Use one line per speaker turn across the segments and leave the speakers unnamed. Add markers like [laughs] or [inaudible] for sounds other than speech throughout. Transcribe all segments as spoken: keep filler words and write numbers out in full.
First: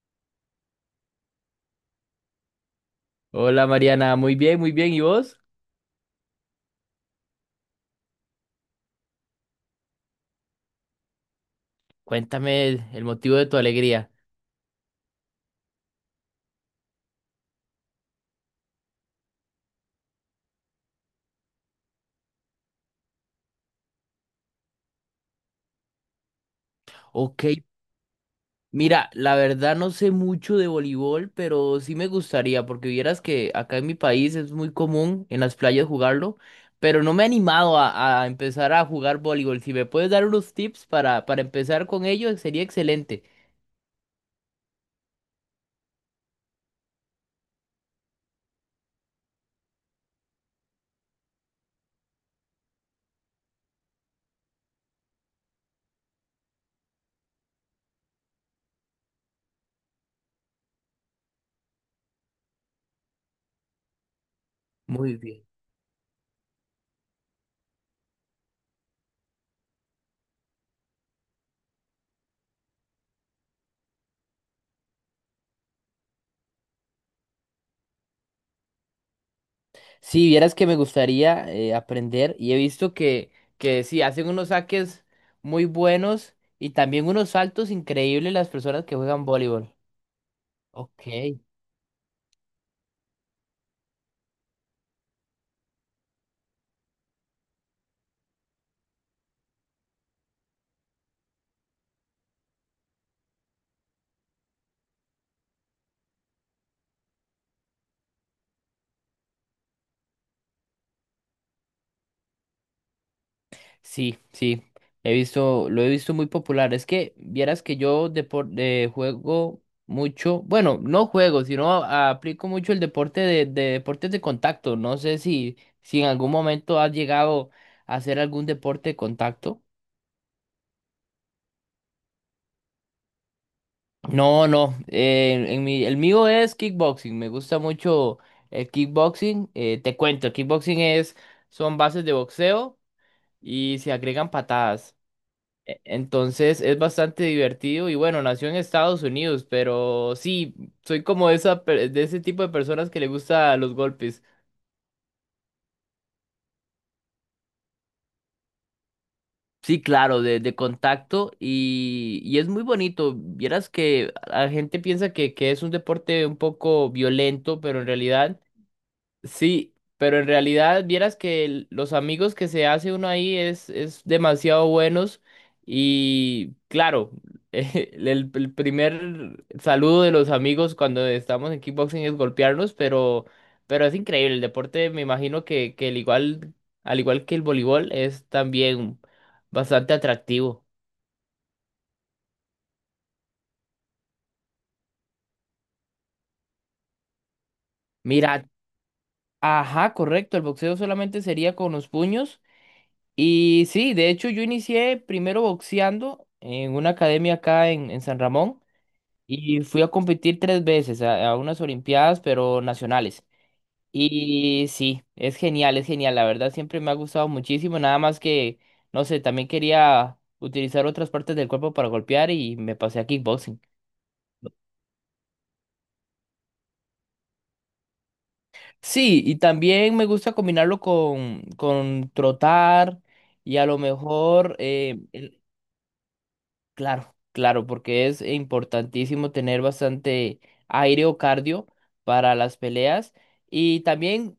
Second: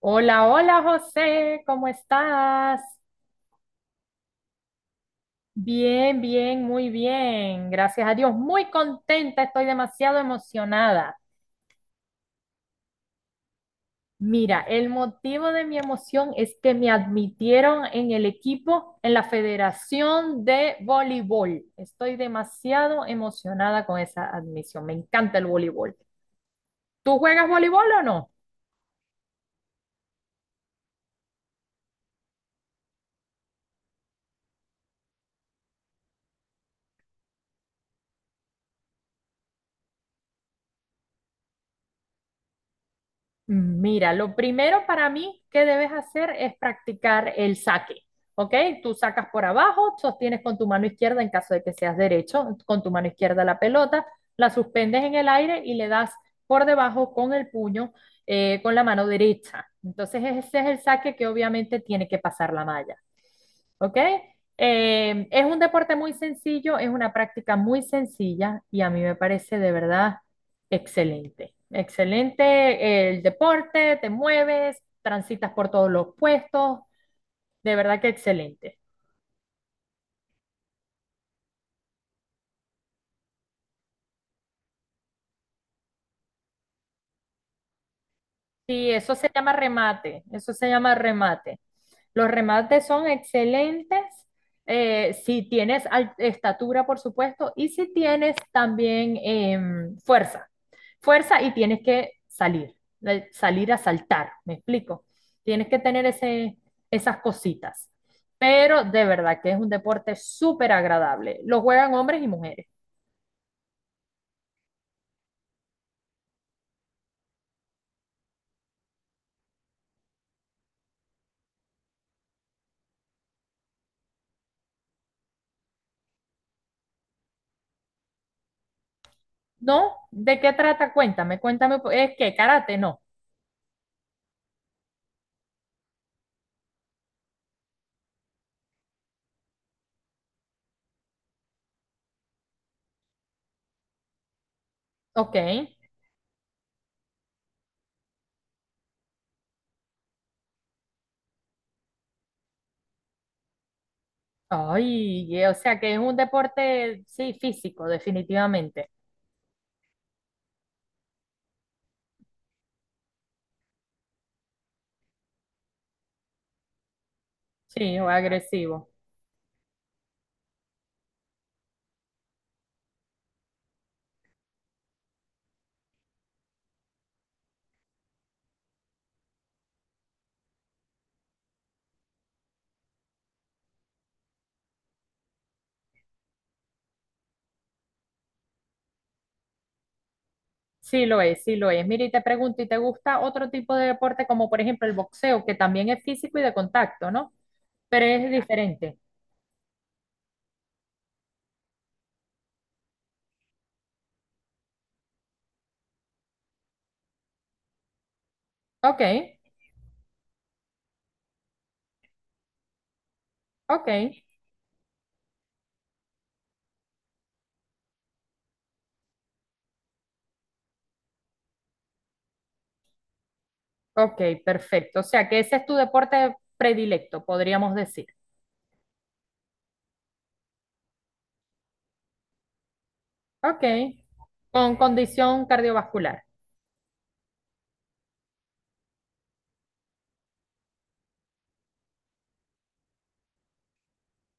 Hola, hola José, ¿cómo estás?
Hola Mariana, muy bien, muy bien. ¿Y vos?
Bien, bien, muy bien. Gracias a Dios, muy contenta, estoy demasiado emocionada.
Cuéntame el, el motivo de tu alegría.
Mira, el motivo de mi emoción es que me admitieron en el equipo, en la Federación de Voleibol. Estoy demasiado emocionada con esa admisión. Me encanta el voleibol. ¿Tú
Ok,
juegas voleibol o no?
mira, la verdad no sé mucho de voleibol, pero sí me gustaría, porque vieras que acá en mi país es muy común en las playas jugarlo, pero no me he animado a, a empezar a jugar voleibol. Si me puedes dar unos tips para, para empezar con ello, sería excelente.
Mm, Mira, lo primero para mí que debes hacer es practicar el saque, ¿ok? Tú sacas por abajo, sostienes con tu mano izquierda en caso de que seas derecho, con tu mano izquierda la pelota, la suspendes en el aire y le das por debajo con el puño, eh, con la mano derecha. Entonces ese es el saque que obviamente tiene que pasar la malla. ¿Ok?
Muy
Eh, es
bien.
un deporte muy sencillo, es una práctica muy sencilla y a mí me parece de verdad excelente, excelente. El deporte, te mueves, transitas por todos los puestos, de verdad que excelente.
Si vieras que me gustaría eh, aprender y he visto que, que sí, hacen unos saques muy buenos y también unos saltos increíbles las personas
Sí,
que
eso
juegan
se llama
voleibol.
remate, eso se llama
Ok.
remate. Los remates son excelentes, eh, si tienes al- estatura, por supuesto, y si tienes también em, fuerza. Fuerza y tienes que salir, eh, salir a saltar, ¿me explico? Tienes que tener ese, esas cositas. Pero de verdad que es un deporte súper agradable. Lo juegan hombres y mujeres.
Sí, sí, he visto, lo he visto muy popular. Es que vieras que yo depor- eh, juego mucho, bueno, no juego, sino a- aplico mucho el deporte de, de deportes de contacto. No sé si, si en algún momento has llegado a hacer algún deporte de contacto.
¿No? ¿De qué trata? Cuéntame, cuéntame. ¿Es que karate? No.
No, no. Eh, en mi, el mío es kickboxing. Me gusta mucho el kickboxing. Eh, te cuento, el kickboxing es, son bases de boxeo y se agregan patadas.
Ok.
E- Entonces es bastante divertido y bueno, nació en Estados Unidos, pero sí, soy como esa, per- de ese tipo de personas que le gusta los golpes.
Ay, eh, o sea que es un deporte, sí, físico, definitivamente.
Sí, claro, de, de contacto y, y es muy bonito. Vieras que la gente piensa que, que es un deporte un poco violento, pero en
Sí, o
realidad…
agresivo.
Sí, pero en realidad vieras que el- los amigos que se hace uno ahí es, es demasiado buenos y claro, [laughs] el, el el primer saludo de los amigos cuando estamos en kickboxing es golpearnos, pero, pero es increíble. El deporte me imagino que, que el igual, al igual que el voleibol es también bastante atractivo.
Sí lo es, sí lo es. Mira, y te pregunto, ¿y te gusta otro tipo de deporte como por ejemplo el boxeo, que también es físico y de contacto, ¿no? Pero es
Mira,
diferente.
ajá, correcto, el boxeo solamente sería con los puños. Y sí, de hecho yo inicié primero boxeando en una academia acá en, en San Ramón
Ok,
y fui a competir tres veces a, a unas olimpiadas, pero nacionales.
ok,
Y sí, es genial, es genial, la verdad siempre me ha gustado muchísimo, nada más que, no sé, también quería utilizar otras partes del cuerpo para golpear y me pasé a kickboxing.
ok, perfecto. O sea que ese es tu deporte predilecto, podríamos decir.
Sí, y también me gusta combinarlo con, con trotar y
Ok,
a lo mejor…
con
eh,
condición cardiovascular.
Claro, claro, porque es importantísimo tener bastante aire o cardio para las peleas. Y también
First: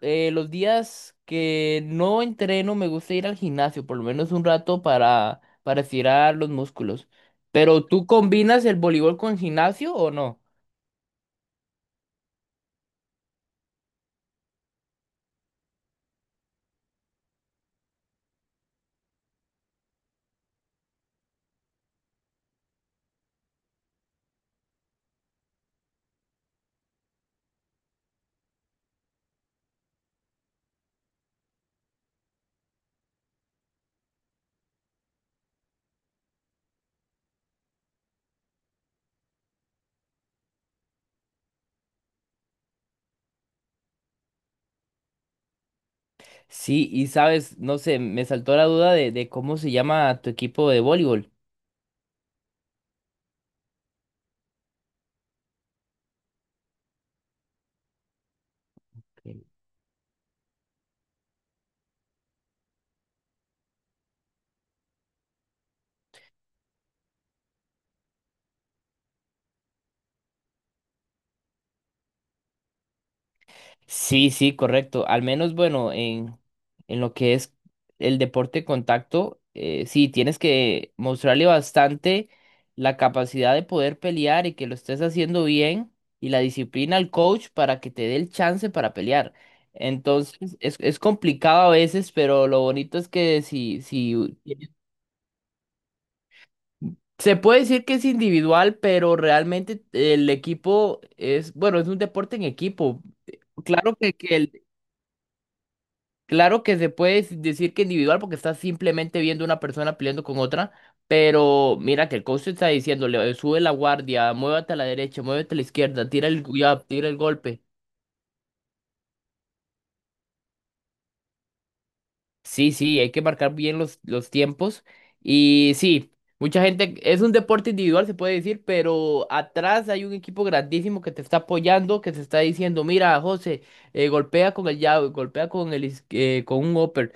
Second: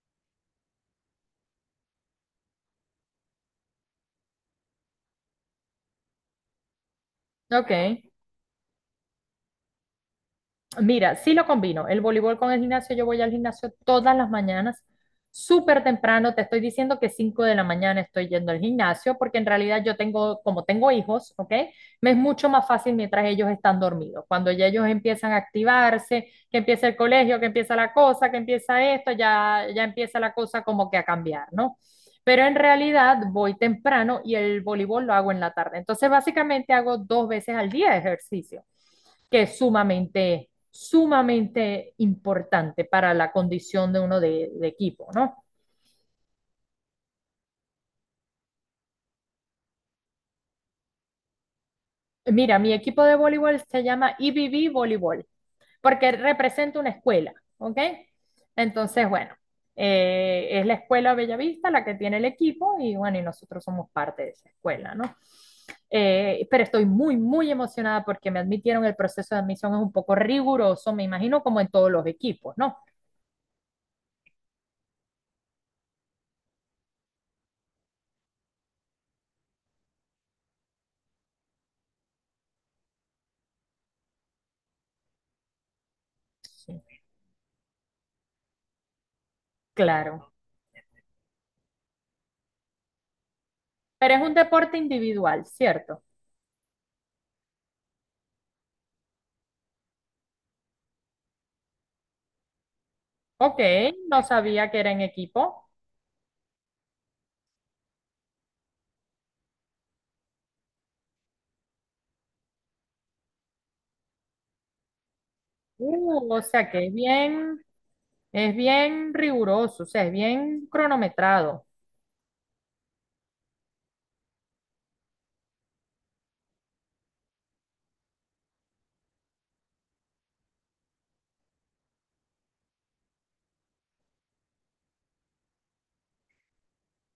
eh, los días que no entreno me gusta ir al gimnasio, por lo menos un rato para, para estirar los músculos.
Ok,
Pero ¿tú combinas el voleibol con gimnasio o no?
mira, sí lo combino. El voleibol con el gimnasio, yo voy al gimnasio todas las mañanas, súper temprano. Te estoy diciendo que cinco de la mañana estoy yendo al gimnasio, porque en realidad yo tengo, como tengo hijos, ¿ok? Me es mucho más fácil mientras ellos están dormidos. Cuando ya ellos empiezan a activarse, que empieza el colegio, que empieza la cosa, que empieza esto, ya, ya empieza la cosa como que a cambiar, ¿no? Pero en realidad voy temprano y el voleibol lo hago en la tarde. Entonces, básicamente hago dos veces al día ejercicio que es sumamente, sumamente importante para la condición de uno de, de equipo, ¿no?
Sí, y sabes, no sé, me saltó la duda de, de cómo se llama tu equipo de voleibol.
Mira, mi equipo de voleibol se llama I B B Voleibol, porque representa una escuela, ¿ok? Entonces, bueno, eh, es la escuela Bellavista la que tiene el equipo y bueno, y nosotros somos parte de esa escuela, ¿no? Eh, pero estoy muy, muy emocionada porque me admitieron, el proceso de admisión es un poco riguroso, me imagino, como en todos los equipos, ¿no?
Sí, sí, correcto. Al menos, bueno, en, en lo que es el deporte de contacto, eh, sí, tienes que mostrarle bastante la capacidad de poder pelear y que lo estés haciendo bien y la
Sí,
disciplina al coach para que te dé el chance para pelear.
claro.
Entonces, es, es complicado a veces, pero lo bonito es que si,
Pero es un
si
deporte individual, ¿cierto?
se puede decir que es individual, pero realmente el equipo es, bueno, es un deporte en equipo.
Ok,
Claro que,
no
que el.
sabía que era en equipo.
Claro que se puede decir que individual porque estás simplemente viendo una persona peleando con otra, pero mira que el coach te está diciéndole, sube la guardia, muévete a la derecha, muévete a la izquierda, tira
Uh, o
el, gu-
sea
ya,
que es
tira el
bien,
golpe.
es bien riguroso, o sea, es bien cronometrado.
Sí, sí, hay que marcar bien los, los tiempos. Y sí, mucha gente, es un deporte individual, se puede decir, pero atrás hay un equipo grandísimo que te está apoyando, que te está diciendo, mira, José, eh, golpea con el jab, golpea con el, is- eh, con un upper.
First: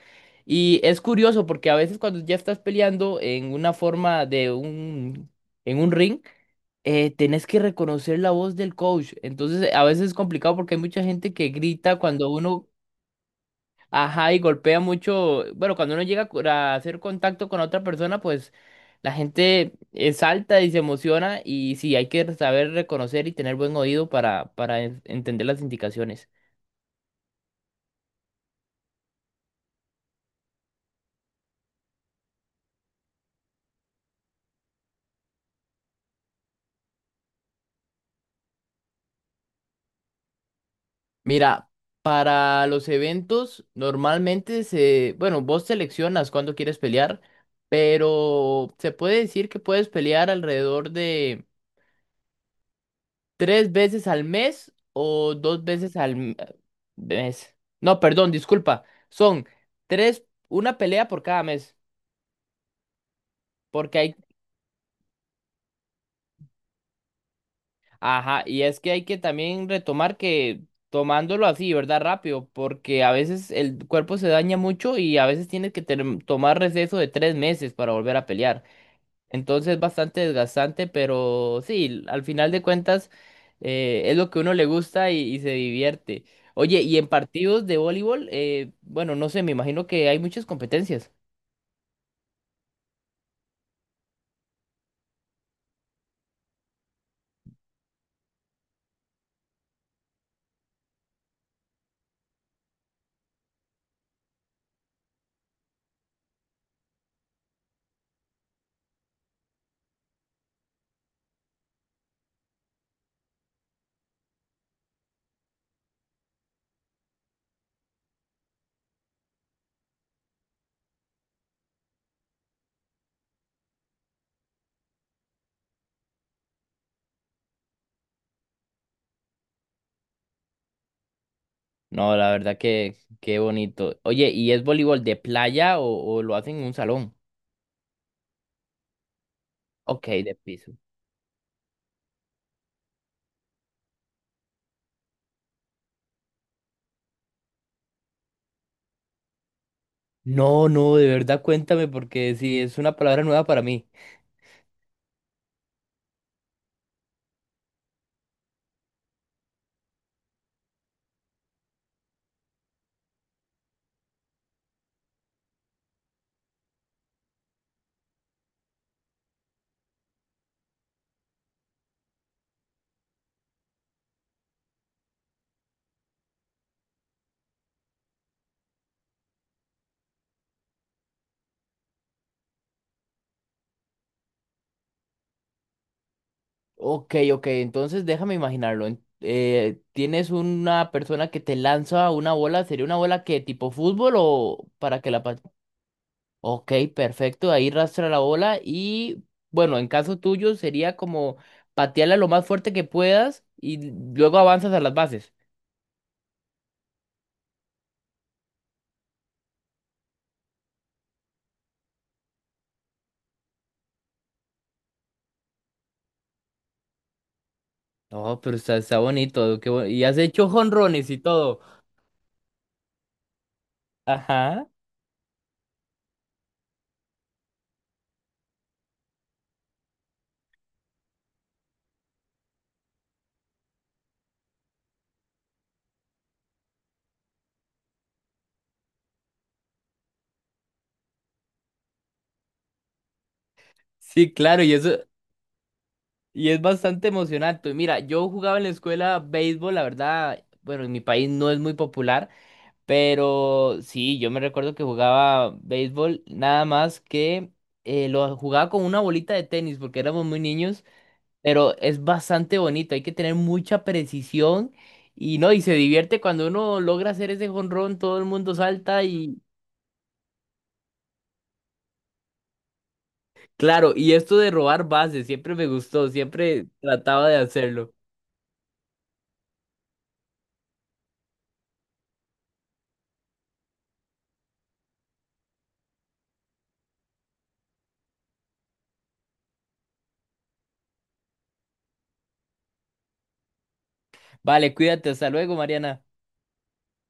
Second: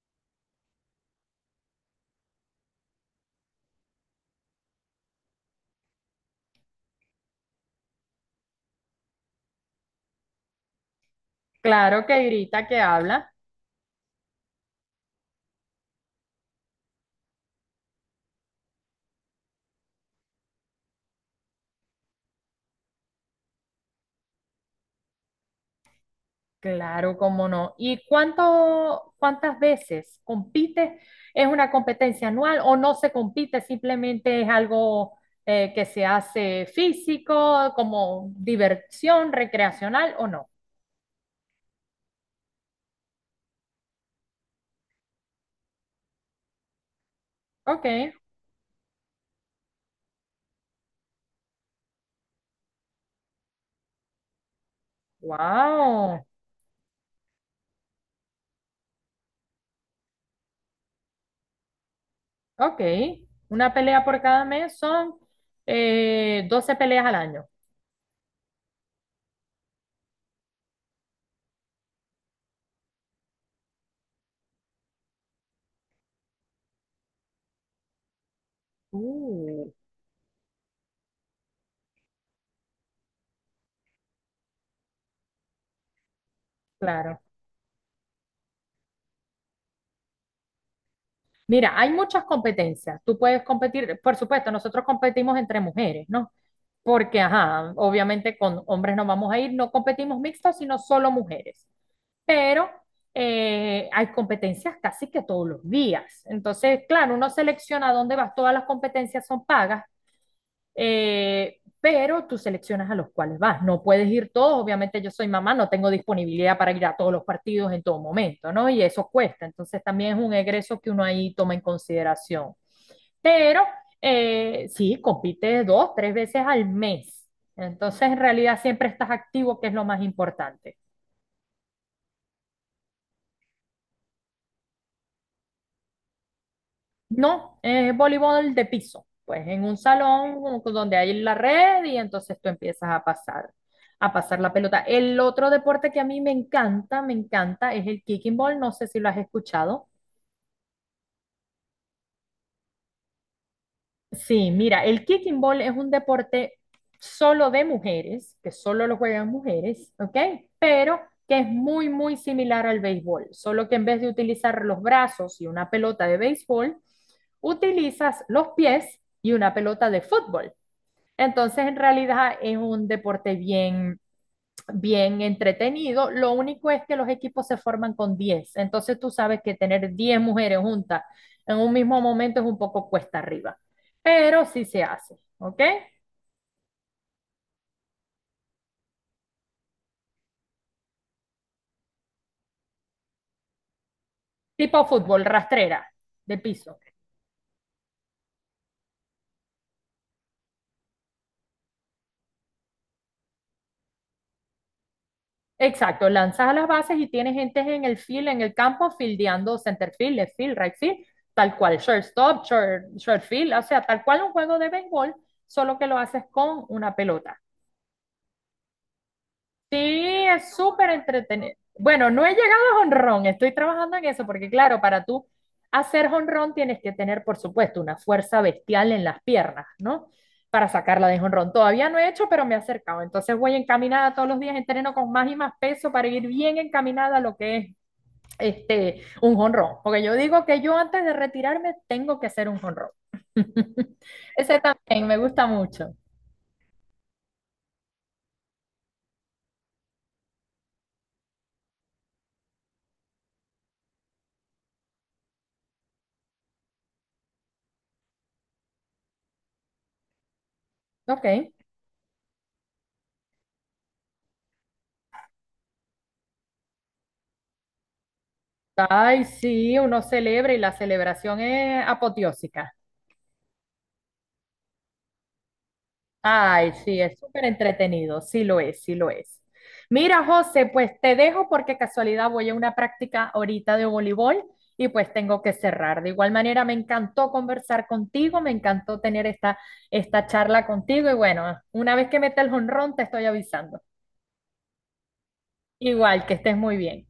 Y es curioso porque a veces cuando ya estás peleando en una forma de un, en un ring, eh, tenés que reconocer la voz del coach. Entonces, a veces es complicado porque hay mucha gente que grita
Claro que
cuando
grita,
uno.
que habla.
Ajá, y golpea mucho. Bueno, cuando uno llega a cu- a hacer contacto con otra persona, pues la gente eh, salta y se emociona y sí, hay que saber reconocer y tener buen oído para, para en- entender las indicaciones.
Claro, cómo no. ¿Y cuánto, cuántas veces compite? ¿Es una competencia anual o no se compite? Simplemente es algo eh, que se hace físico, como diversión recreacional o no.
Mira, para los eventos normalmente se, bueno, vos seleccionas cuándo quieres pelear,
Ok,
pero se puede decir que puedes pelear alrededor de… ¿Tres veces al mes o dos veces al
wow.
m- mes? No, perdón, disculpa. Son tres, una pelea por cada mes.
Ok, una
Porque
pelea
hay,
por cada mes son, eh, doce peleas al año.
ajá, y es que hay que también retomar que tomándolo así, ¿verdad? Rápido, porque a veces el cuerpo se daña mucho y a veces tienes que tener- tomar receso de tres meses para volver a pelear.
Uh,
Entonces es bastante desgastante, pero sí, al final de cuentas eh, es lo que uno le gusta y, y se divierte. Oye, y en
Claro.
partidos de voleibol, eh, bueno, no sé, me imagino que hay muchas competencias.
Mira, hay muchas competencias. Tú puedes competir, por supuesto, nosotros competimos entre mujeres, ¿no? Porque, ajá, obviamente con hombres no vamos a ir, no competimos mixtos, sino solo mujeres. Pero eh, hay competencias casi que todos los días. Entonces, claro, uno selecciona dónde vas, todas las competencias son pagas, eh, pero tú seleccionas a los cuales vas. No puedes ir todos, obviamente yo soy mamá, no tengo disponibilidad para ir a todos los partidos en todo momento, ¿no? Y eso cuesta, entonces también es un egreso que uno ahí toma en consideración. Pero eh, sí, compites dos, tres veces al mes. Entonces, en realidad siempre estás activo, que es lo más importante.
No, la verdad que qué bonito. Oye, ¿y es voleibol de playa o, o lo hacen en un salón?
No, es voleibol de piso, pues en un
Ok, de
salón como que
piso.
donde hay la red y entonces tú empiezas a pasar, a pasar la pelota. El otro deporte que a mí me encanta, me encanta, es el kicking ball, no sé si lo has escuchado.
No, no, de verdad cuéntame porque sí, es una palabra nueva para mí.
Sí, mira, el kicking ball es un deporte solo de mujeres, que solo lo juegan mujeres, ¿ok? Pero que es muy, muy similar al béisbol, solo que en vez de utilizar los brazos y una pelota de béisbol, utilizas los pies y una pelota de fútbol. Entonces, en realidad es un deporte bien, bien entretenido. Lo único es que los equipos se forman con diez. Entonces, tú sabes que tener diez mujeres juntas en un mismo momento es un poco cuesta arriba. Pero sí se hace, ¿ok?
Ok, ok, entonces déjame imaginarlo. En- eh, ¿tienes una persona que te lanza una bola? ¿Sería una bola que tipo fútbol o
Tipo
para que
fútbol,
la… pa-
rastrera, de
Ok,
piso.
perfecto, ahí rastra la bola y bueno, en caso tuyo sería como patearla lo más fuerte que puedas y luego avanzas a las bases.
Exacto, lanzas a las bases y tienes gente en el field, en el campo, fildeando center field, left field, right field, tal cual, shortstop, short, short field, o sea, tal cual un juego de béisbol, solo que lo haces con una pelota.
No, pero está, está bonito, qué
Sí,
bu- y has hecho
es súper
jonrones y
entretenido.
todo.
Bueno, no he llegado a jonrón, estoy trabajando en eso, porque
Ajá,
claro, para tú hacer jonrón tienes que tener, por supuesto, una fuerza bestial en las piernas, ¿no? Para sacarla de jonrón. Todavía no he hecho, pero me he acercado. Entonces voy encaminada todos los días, entreno con más y más peso para ir bien encaminada a lo que es este, un jonrón. Porque yo digo que yo antes de retirarme tengo que hacer un jonrón. [laughs]
sí,
Ese
claro, y eso,
también me gusta mucho.
y es bastante emocionante. Mira, yo jugaba en la escuela béisbol, la verdad, bueno, en mi país no es muy popular, pero sí, yo me recuerdo que jugaba béisbol, nada más que eh, lo jugaba con una bolita de tenis porque éramos muy niños,
Ok.
pero es bastante bonito, hay que tener mucha precisión y no, y se divierte cuando uno logra hacer ese jonrón, todo el mundo salta
Ay,
y
sí, uno celebra y la celebración es apoteósica.
claro, y esto de robar bases, siempre me gustó, siempre
Ay, sí, es
trataba de
súper
hacerlo.
entretenido, sí lo es, sí lo es. Mira, José, pues te dejo porque casualidad voy a una práctica ahorita de voleibol y pues tengo que cerrar. De igual manera, me encantó conversar contigo, me encantó tener esta, esta charla contigo y bueno, una vez que meta el jonrón te estoy avisando.
Vale, cuídate, hasta luego, Mariana.
Igual, que estés muy bien.